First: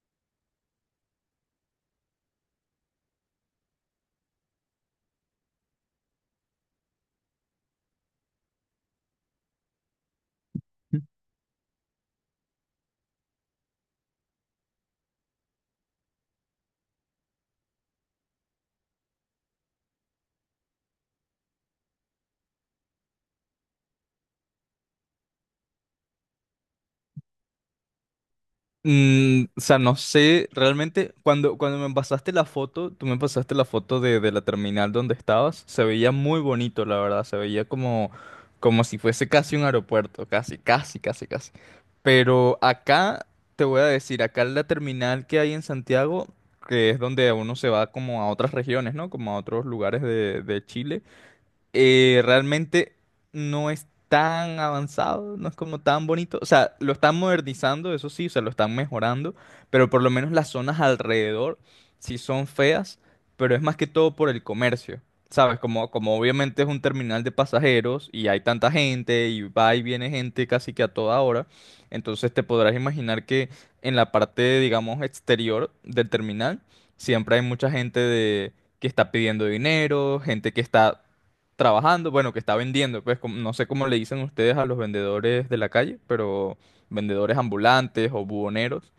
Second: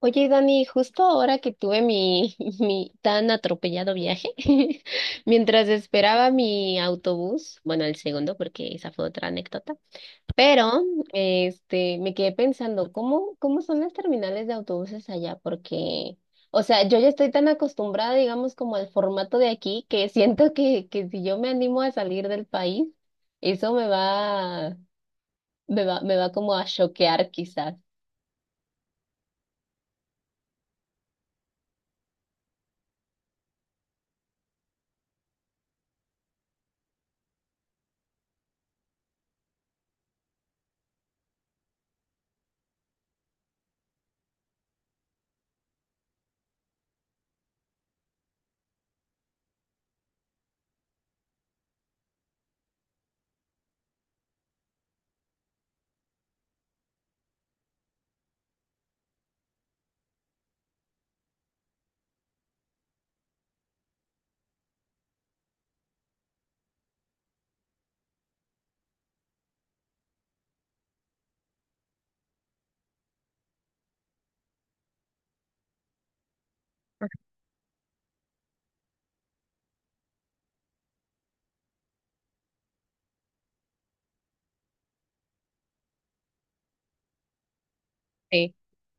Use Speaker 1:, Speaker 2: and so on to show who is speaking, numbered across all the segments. Speaker 1: Oye, Dani, justo ahora que tuve mi tan atropellado viaje, mientras esperaba mi autobús, bueno, el segundo, porque esa fue otra anécdota, pero me quedé pensando, ¿cómo, cómo son las terminales de autobuses allá? Porque, o sea, yo ya estoy tan acostumbrada, digamos, como al formato de aquí, que siento que si yo me animo a salir del país, eso me va, me va, me va como a choquear quizás.
Speaker 2: O sea, no sé, realmente cuando me pasaste la foto, tú me pasaste la foto de la terminal donde estabas, se veía muy bonito, la verdad, se veía como si fuese casi un aeropuerto, casi, casi, casi, casi. Pero acá, te voy a decir, acá la terminal que hay en Santiago, que es donde uno se va como a otras regiones, ¿no? Como a otros lugares de Chile. Realmente no es tan avanzado, no es como tan bonito. O sea, lo están modernizando, eso sí, o sea, lo están mejorando, pero por lo menos las zonas alrededor sí son feas, pero es más que todo por el comercio. ¿Sabes? Como obviamente es un terminal de pasajeros y hay tanta gente y va y viene gente casi que a toda hora, entonces te podrás imaginar que en la parte, digamos, exterior del terminal siempre hay mucha gente que está pidiendo dinero, gente que está trabajando, bueno, que está vendiendo, pues no sé cómo le dicen ustedes a los vendedores de la calle, pero vendedores ambulantes o
Speaker 1: Sí.
Speaker 2: buhoneros,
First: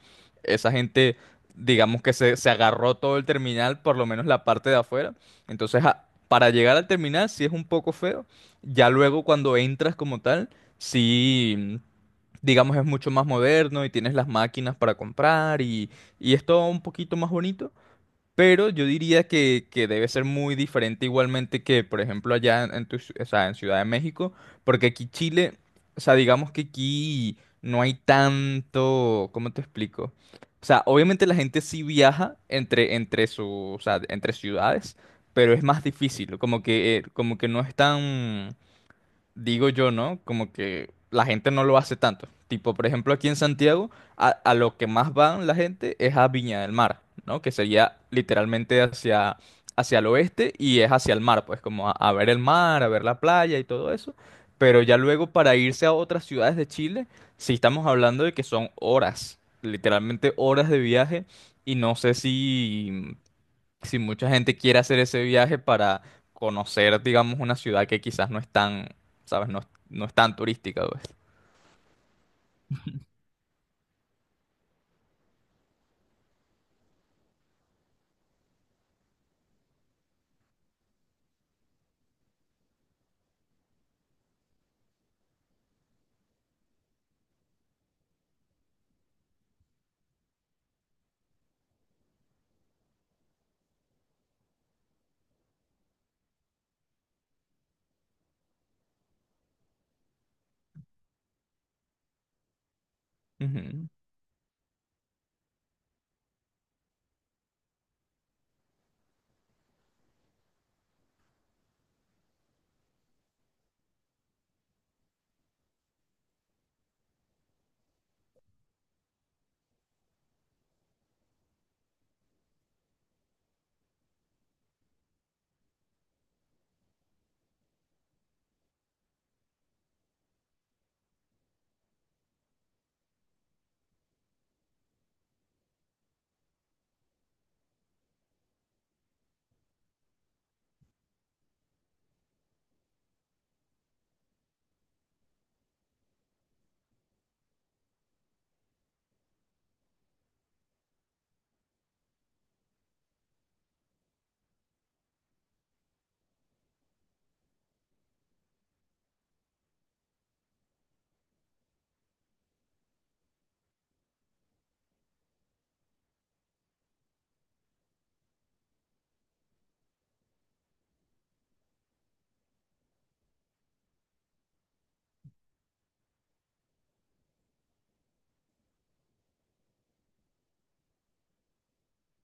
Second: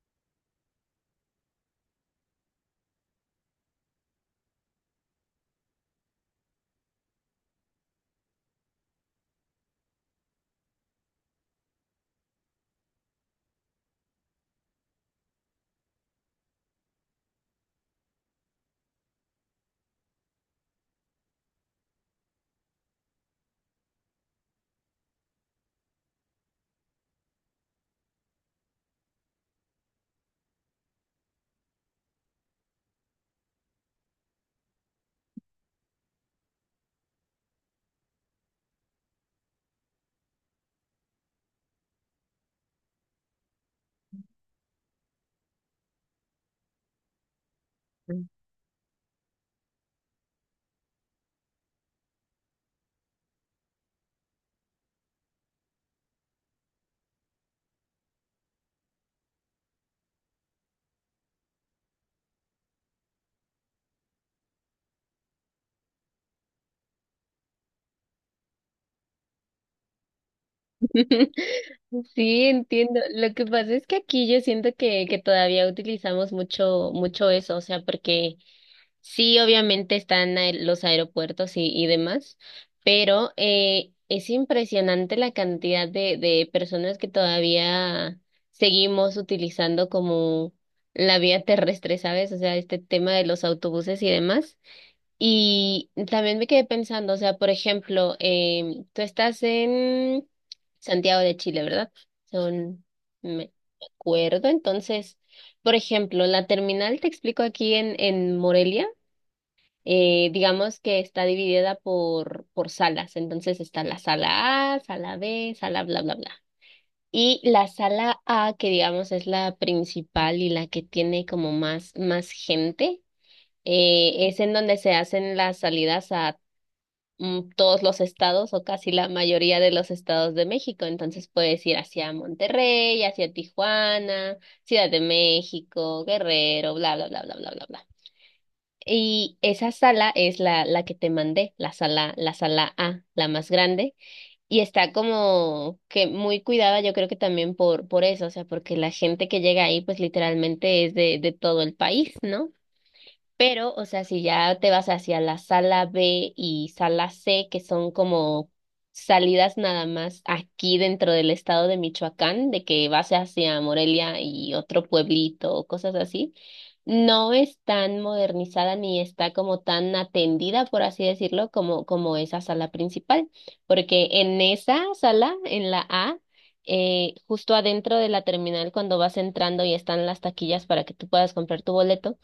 Speaker 2: esa gente, digamos que se agarró todo el terminal, por lo menos la parte de afuera, entonces para llegar al terminal sí es un poco feo, ya luego cuando entras como tal, sí, digamos es mucho más moderno y tienes las máquinas para comprar y es todo un poquito más bonito. Pero yo diría que debe ser muy diferente igualmente que, por ejemplo, allá en tu o sea, en Ciudad de México, porque aquí Chile, o sea, digamos que aquí no hay tanto, ¿cómo te explico? O sea, obviamente la gente sí viaja entre o sea, entre ciudades, pero es más difícil, como que no es tan, digo yo, ¿no? Como que la gente no lo hace tanto. Tipo, por ejemplo, aquí en Santiago, a lo que más van la gente es a Viña del Mar, ¿no? Que sería literalmente hacia, hacia el oeste y es hacia el mar, pues como a ver el mar, a ver la playa y todo eso. Pero ya luego para irse a otras ciudades de Chile, sí estamos hablando de que son horas, literalmente horas de viaje. Y no sé si mucha gente quiere hacer ese viaje para conocer, digamos, una ciudad que quizás no es tan, ¿sabes? No, no es tan turística, pues.
Speaker 1: Sí, entiendo. Lo que pasa es que aquí yo siento que todavía utilizamos mucho, mucho eso, o sea, porque sí, obviamente están los aeropuertos y demás, pero es impresionante la cantidad de personas que todavía seguimos utilizando como la vía terrestre, ¿sabes? O sea, este tema de los autobuses y demás. Y también me quedé pensando, o sea, por ejemplo, tú estás en Santiago de Chile, ¿verdad? Son, me
Speaker 2: Ujú,
Speaker 1: acuerdo. Entonces, por ejemplo, la terminal, te explico aquí en Morelia, digamos que está dividida por salas. Entonces está la sala A, sala B, sala bla, bla, bla. Y la sala A, que digamos es la principal y la que tiene como más, más gente, es en donde se hacen las salidas a todos los estados o casi la mayoría de los estados de México. Entonces puedes ir hacia Monterrey, hacia Tijuana, Ciudad de México, Guerrero, bla, bla, bla, bla, bla, bla, bla. Y esa sala es la que te mandé, la sala A, la más grande, y está como que muy cuidada, yo creo que también por eso, o sea, porque la gente que llega ahí, pues literalmente es de todo el país, ¿no? Pero, o sea, si ya te vas hacia la sala B y sala C, que son como salidas nada más aquí dentro del estado de Michoacán, de que vas hacia Morelia y otro pueblito o cosas así, no es tan modernizada ni está como tan atendida, por así decirlo, como, como esa sala principal, porque en esa sala, en la A, justo adentro de la terminal, cuando vas entrando y están las taquillas para que tú puedas comprar tu boleto,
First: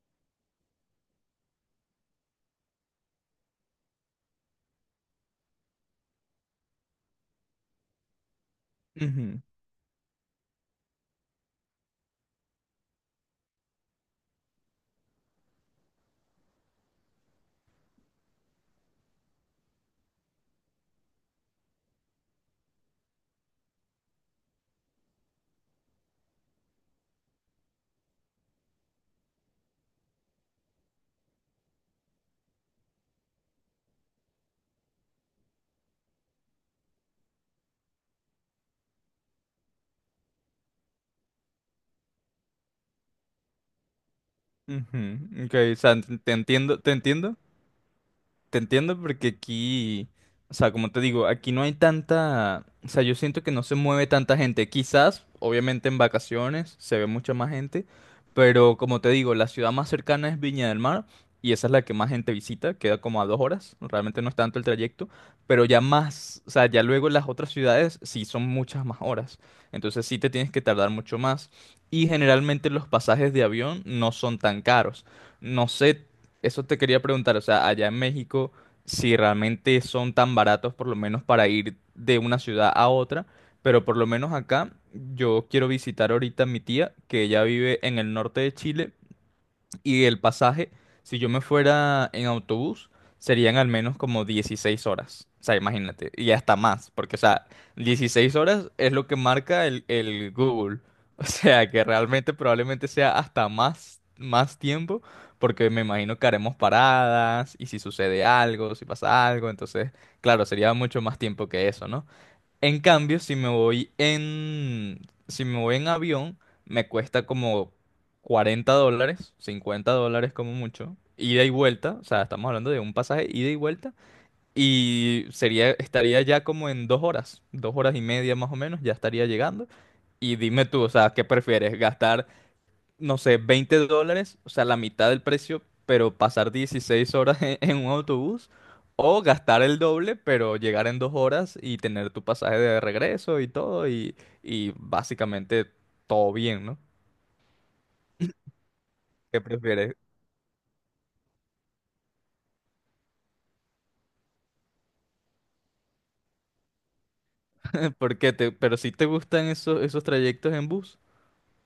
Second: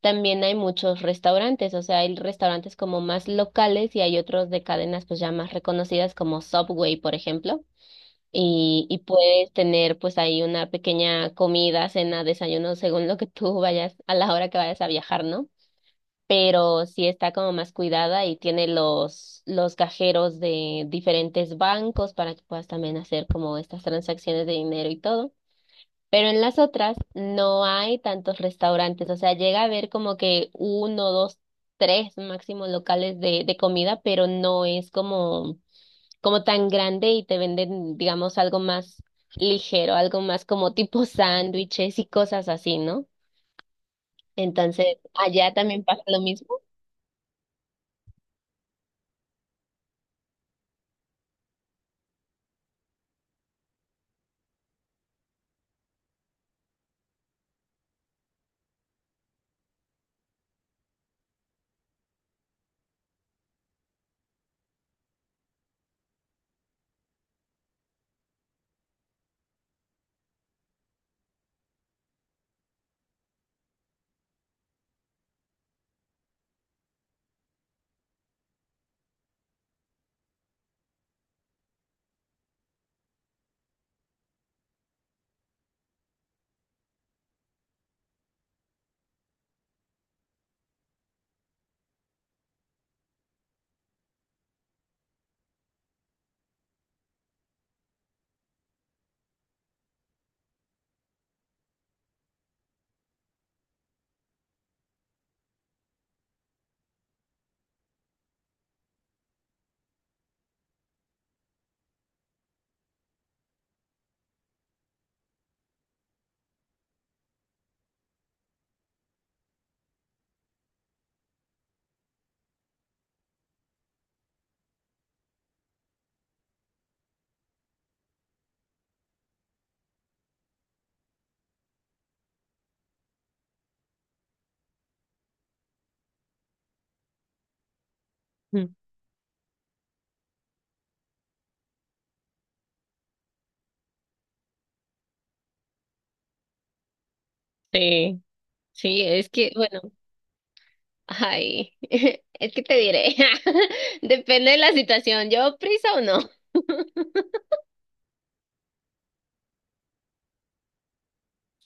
Speaker 1: también hay muchos restaurantes, o sea, hay restaurantes como más locales y hay otros de cadenas pues ya más reconocidas como Subway, por ejemplo. Y
Speaker 2: ujú,
Speaker 1: puedes tener pues ahí una pequeña comida, cena, desayuno, según lo que tú vayas, a la hora que vayas a viajar, ¿no? Pero sí está como más cuidada y tiene los cajeros de diferentes bancos para que puedas también hacer como estas transacciones de dinero y todo. Pero en las otras no hay tantos restaurantes, o sea, llega a haber como que uno, dos, tres máximo locales de comida, pero no es como, como tan grande y te venden, digamos, algo más ligero, algo más como tipo sándwiches y cosas así, ¿no? Entonces,
Speaker 2: ujú.
Speaker 1: allá
Speaker 2: Ok, o
Speaker 1: también
Speaker 2: sea,
Speaker 1: pasa lo
Speaker 2: te
Speaker 1: mismo.
Speaker 2: entiendo, te entiendo, te entiendo porque aquí, o sea, como te digo, aquí no hay tanta, o sea, yo siento que no se mueve tanta gente. Quizás, obviamente en vacaciones se ve mucha más gente, pero como te digo, la ciudad más cercana es Viña del Mar y esa es la que más gente visita, queda como a 2 horas, realmente no es tanto el trayecto, pero ya más, o sea, ya luego las otras ciudades sí son muchas más horas, entonces sí te tienes que tardar mucho más y generalmente los pasajes de avión no son tan caros. No sé, eso te quería preguntar, o sea, allá en México, si realmente son tan baratos por lo menos para ir de una ciudad a otra, pero por lo menos acá yo quiero visitar ahorita a mi tía, que ella vive en el norte de Chile, y el pasaje, si yo me fuera en autobús, serían al menos como 16 horas. O sea, imagínate, y hasta más, porque, o sea, 16 horas es lo que marca el Google. O sea, que realmente probablemente sea hasta más, más tiempo, porque me imagino que haremos paradas, y si sucede algo, si pasa algo, entonces, claro, sería mucho más tiempo que eso, ¿no? En cambio, si me voy en, avión, me cuesta como $40, $50 como mucho, ida y vuelta, o sea, estamos hablando de un pasaje ida y vuelta, y sería, estaría ya como en 2 horas, 2 horas y media más o menos, ya estaría llegando. Y dime tú, o sea, ¿qué prefieres? ¿Gastar, no sé, $20, o sea, la mitad del precio, pero pasar 16 horas en un autobús,
Speaker 1: Mm.
Speaker 2: o gastar el doble, pero llegar en 2 horas y tener tu pasaje de regreso y todo, y básicamente todo bien, ¿no?
Speaker 1: Sí, sí, es
Speaker 2: ¿Qué
Speaker 1: que, bueno,
Speaker 2: prefieres?
Speaker 1: ay, es que te diré, depende de la situación, ¿llevo prisa o no?
Speaker 2: ¿Por qué te, pero si te gustan esos, esos trayectos en bus?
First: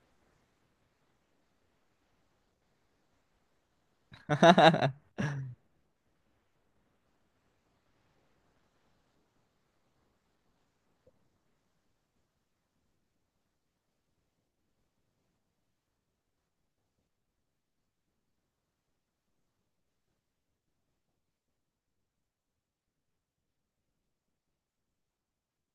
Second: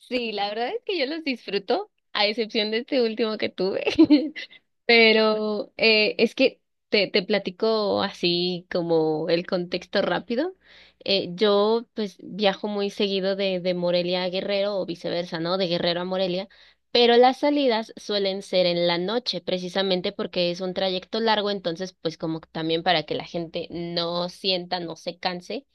Speaker 1: Sí, la verdad es que yo los disfruto, a excepción de este último que tuve. Pero es que te platico así como el contexto rápido. Yo pues viajo muy seguido de Morelia a Guerrero o viceversa, ¿no? De Guerrero a Morelia, pero las salidas suelen ser en la noche, precisamente porque es un trayecto largo, entonces pues como que también para que la gente no sienta, no se canse,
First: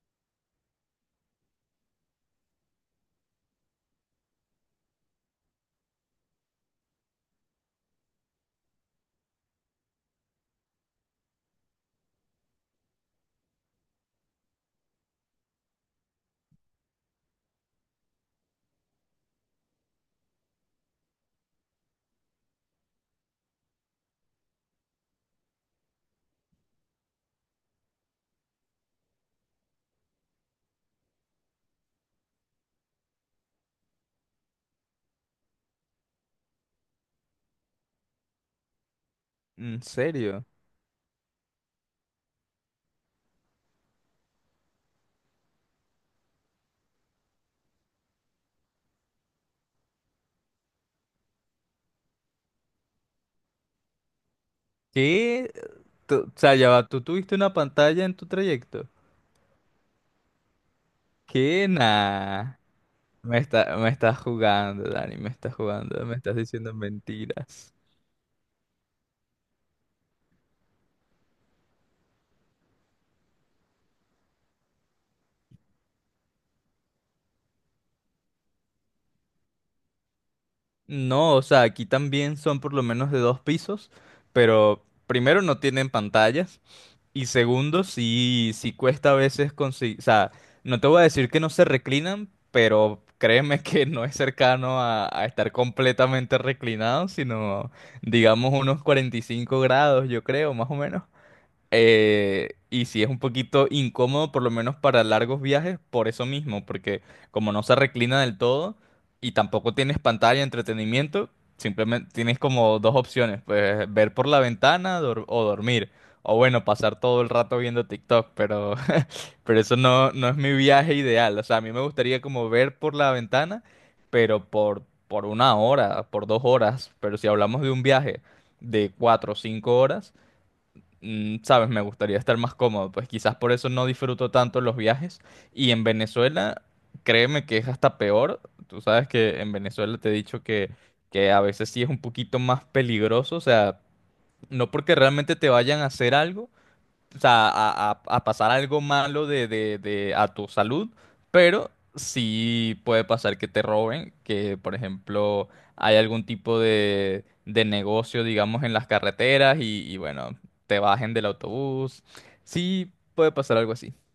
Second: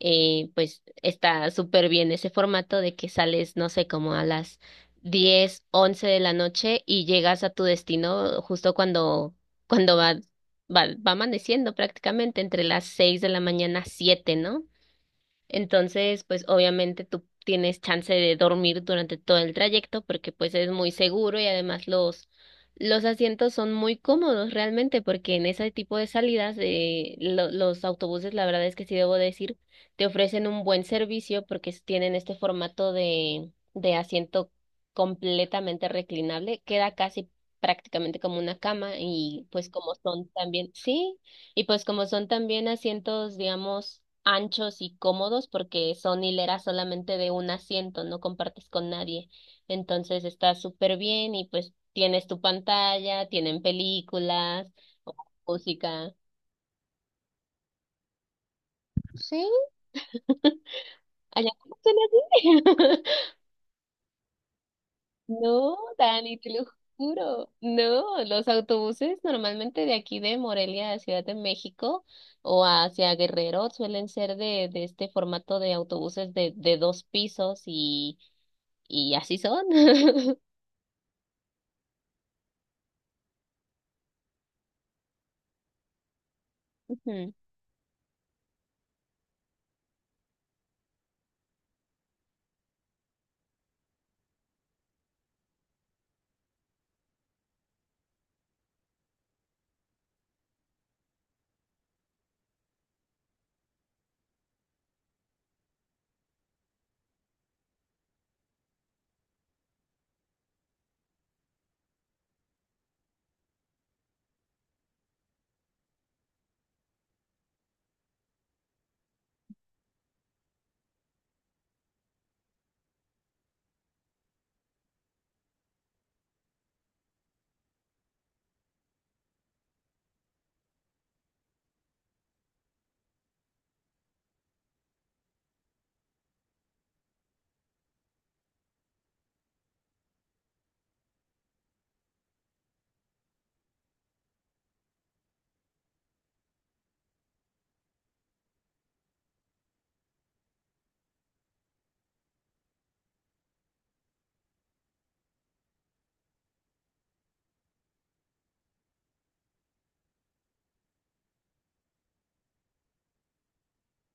Speaker 1: pues está súper bien ese formato de que sales, no sé, como a las 10 u 11 de la noche y llegas a tu destino justo cuando, cuando va, va amaneciendo prácticamente entre las 6 de la mañana, 7, ¿no? Entonces, pues obviamente tú tienes chance de dormir durante todo el trayecto porque pues es muy seguro y además los asientos son muy cómodos realmente porque en ese tipo de salidas los autobuses, la verdad es que sí debo decir, te ofrecen un buen servicio porque tienen este formato de asiento completamente reclinable, queda casi prácticamente como una cama y pues
Speaker 2: ¿En
Speaker 1: como son
Speaker 2: serio?
Speaker 1: también, sí. Y pues como son también asientos, digamos, anchos y cómodos, porque son hileras solamente de un asiento, no compartes con nadie. Entonces está súper bien y pues tienes tu pantalla, tienen películas,
Speaker 2: ¿Qué?
Speaker 1: música.
Speaker 2: Tú- o sea, ya va, ¿tú tuviste una pantalla en tu trayecto?
Speaker 1: Sí, allá
Speaker 2: ¿Qué?
Speaker 1: no funciona así.
Speaker 2: Nah. Me está, me estás jugando, Dani, me estás
Speaker 1: No,
Speaker 2: jugando, me estás
Speaker 1: Dani, te lo
Speaker 2: diciendo
Speaker 1: juro.
Speaker 2: mentiras.
Speaker 1: No, los autobuses normalmente de aquí de Morelia a Ciudad de México o hacia Guerrero suelen ser de este formato de autobuses de dos pisos y así son.
Speaker 2: No, o sea, aquí también son por lo menos de dos pisos, pero primero no tienen pantallas y segundo sí, sí cuesta a veces conseguir, o sea, no te voy a decir que no se reclinan, pero créeme que no es cercano a estar completamente reclinado, sino digamos unos 45 grados, yo creo, más o menos. Y sí es un poquito incómodo, por lo menos para largos viajes, por eso mismo, porque como no se reclina del todo y tampoco tienes pantalla, entretenimiento, simplemente tienes como dos opciones, pues ver por la ventana o dormir, o bueno, pasar todo el rato viendo TikTok, pero, pero eso no es mi viaje ideal, o sea, a mí me gustaría como ver por la ventana, pero por 1 hora, por 2 horas, pero si hablamos de un viaje de 4 o 5 horas. Sabes, me gustaría estar más cómodo, pues quizás por eso no disfruto tanto los viajes. Y en Venezuela, créeme que es hasta peor. Tú sabes que en Venezuela te he dicho que a veces sí es un poquito más peligroso, o sea, no porque realmente te vayan a hacer algo, o sea, a pasar algo malo a tu salud, pero sí puede pasar que te roben, que por ejemplo hay algún tipo de negocio, digamos, en las carreteras bueno, te bajen del autobús. Sí puede pasar algo así.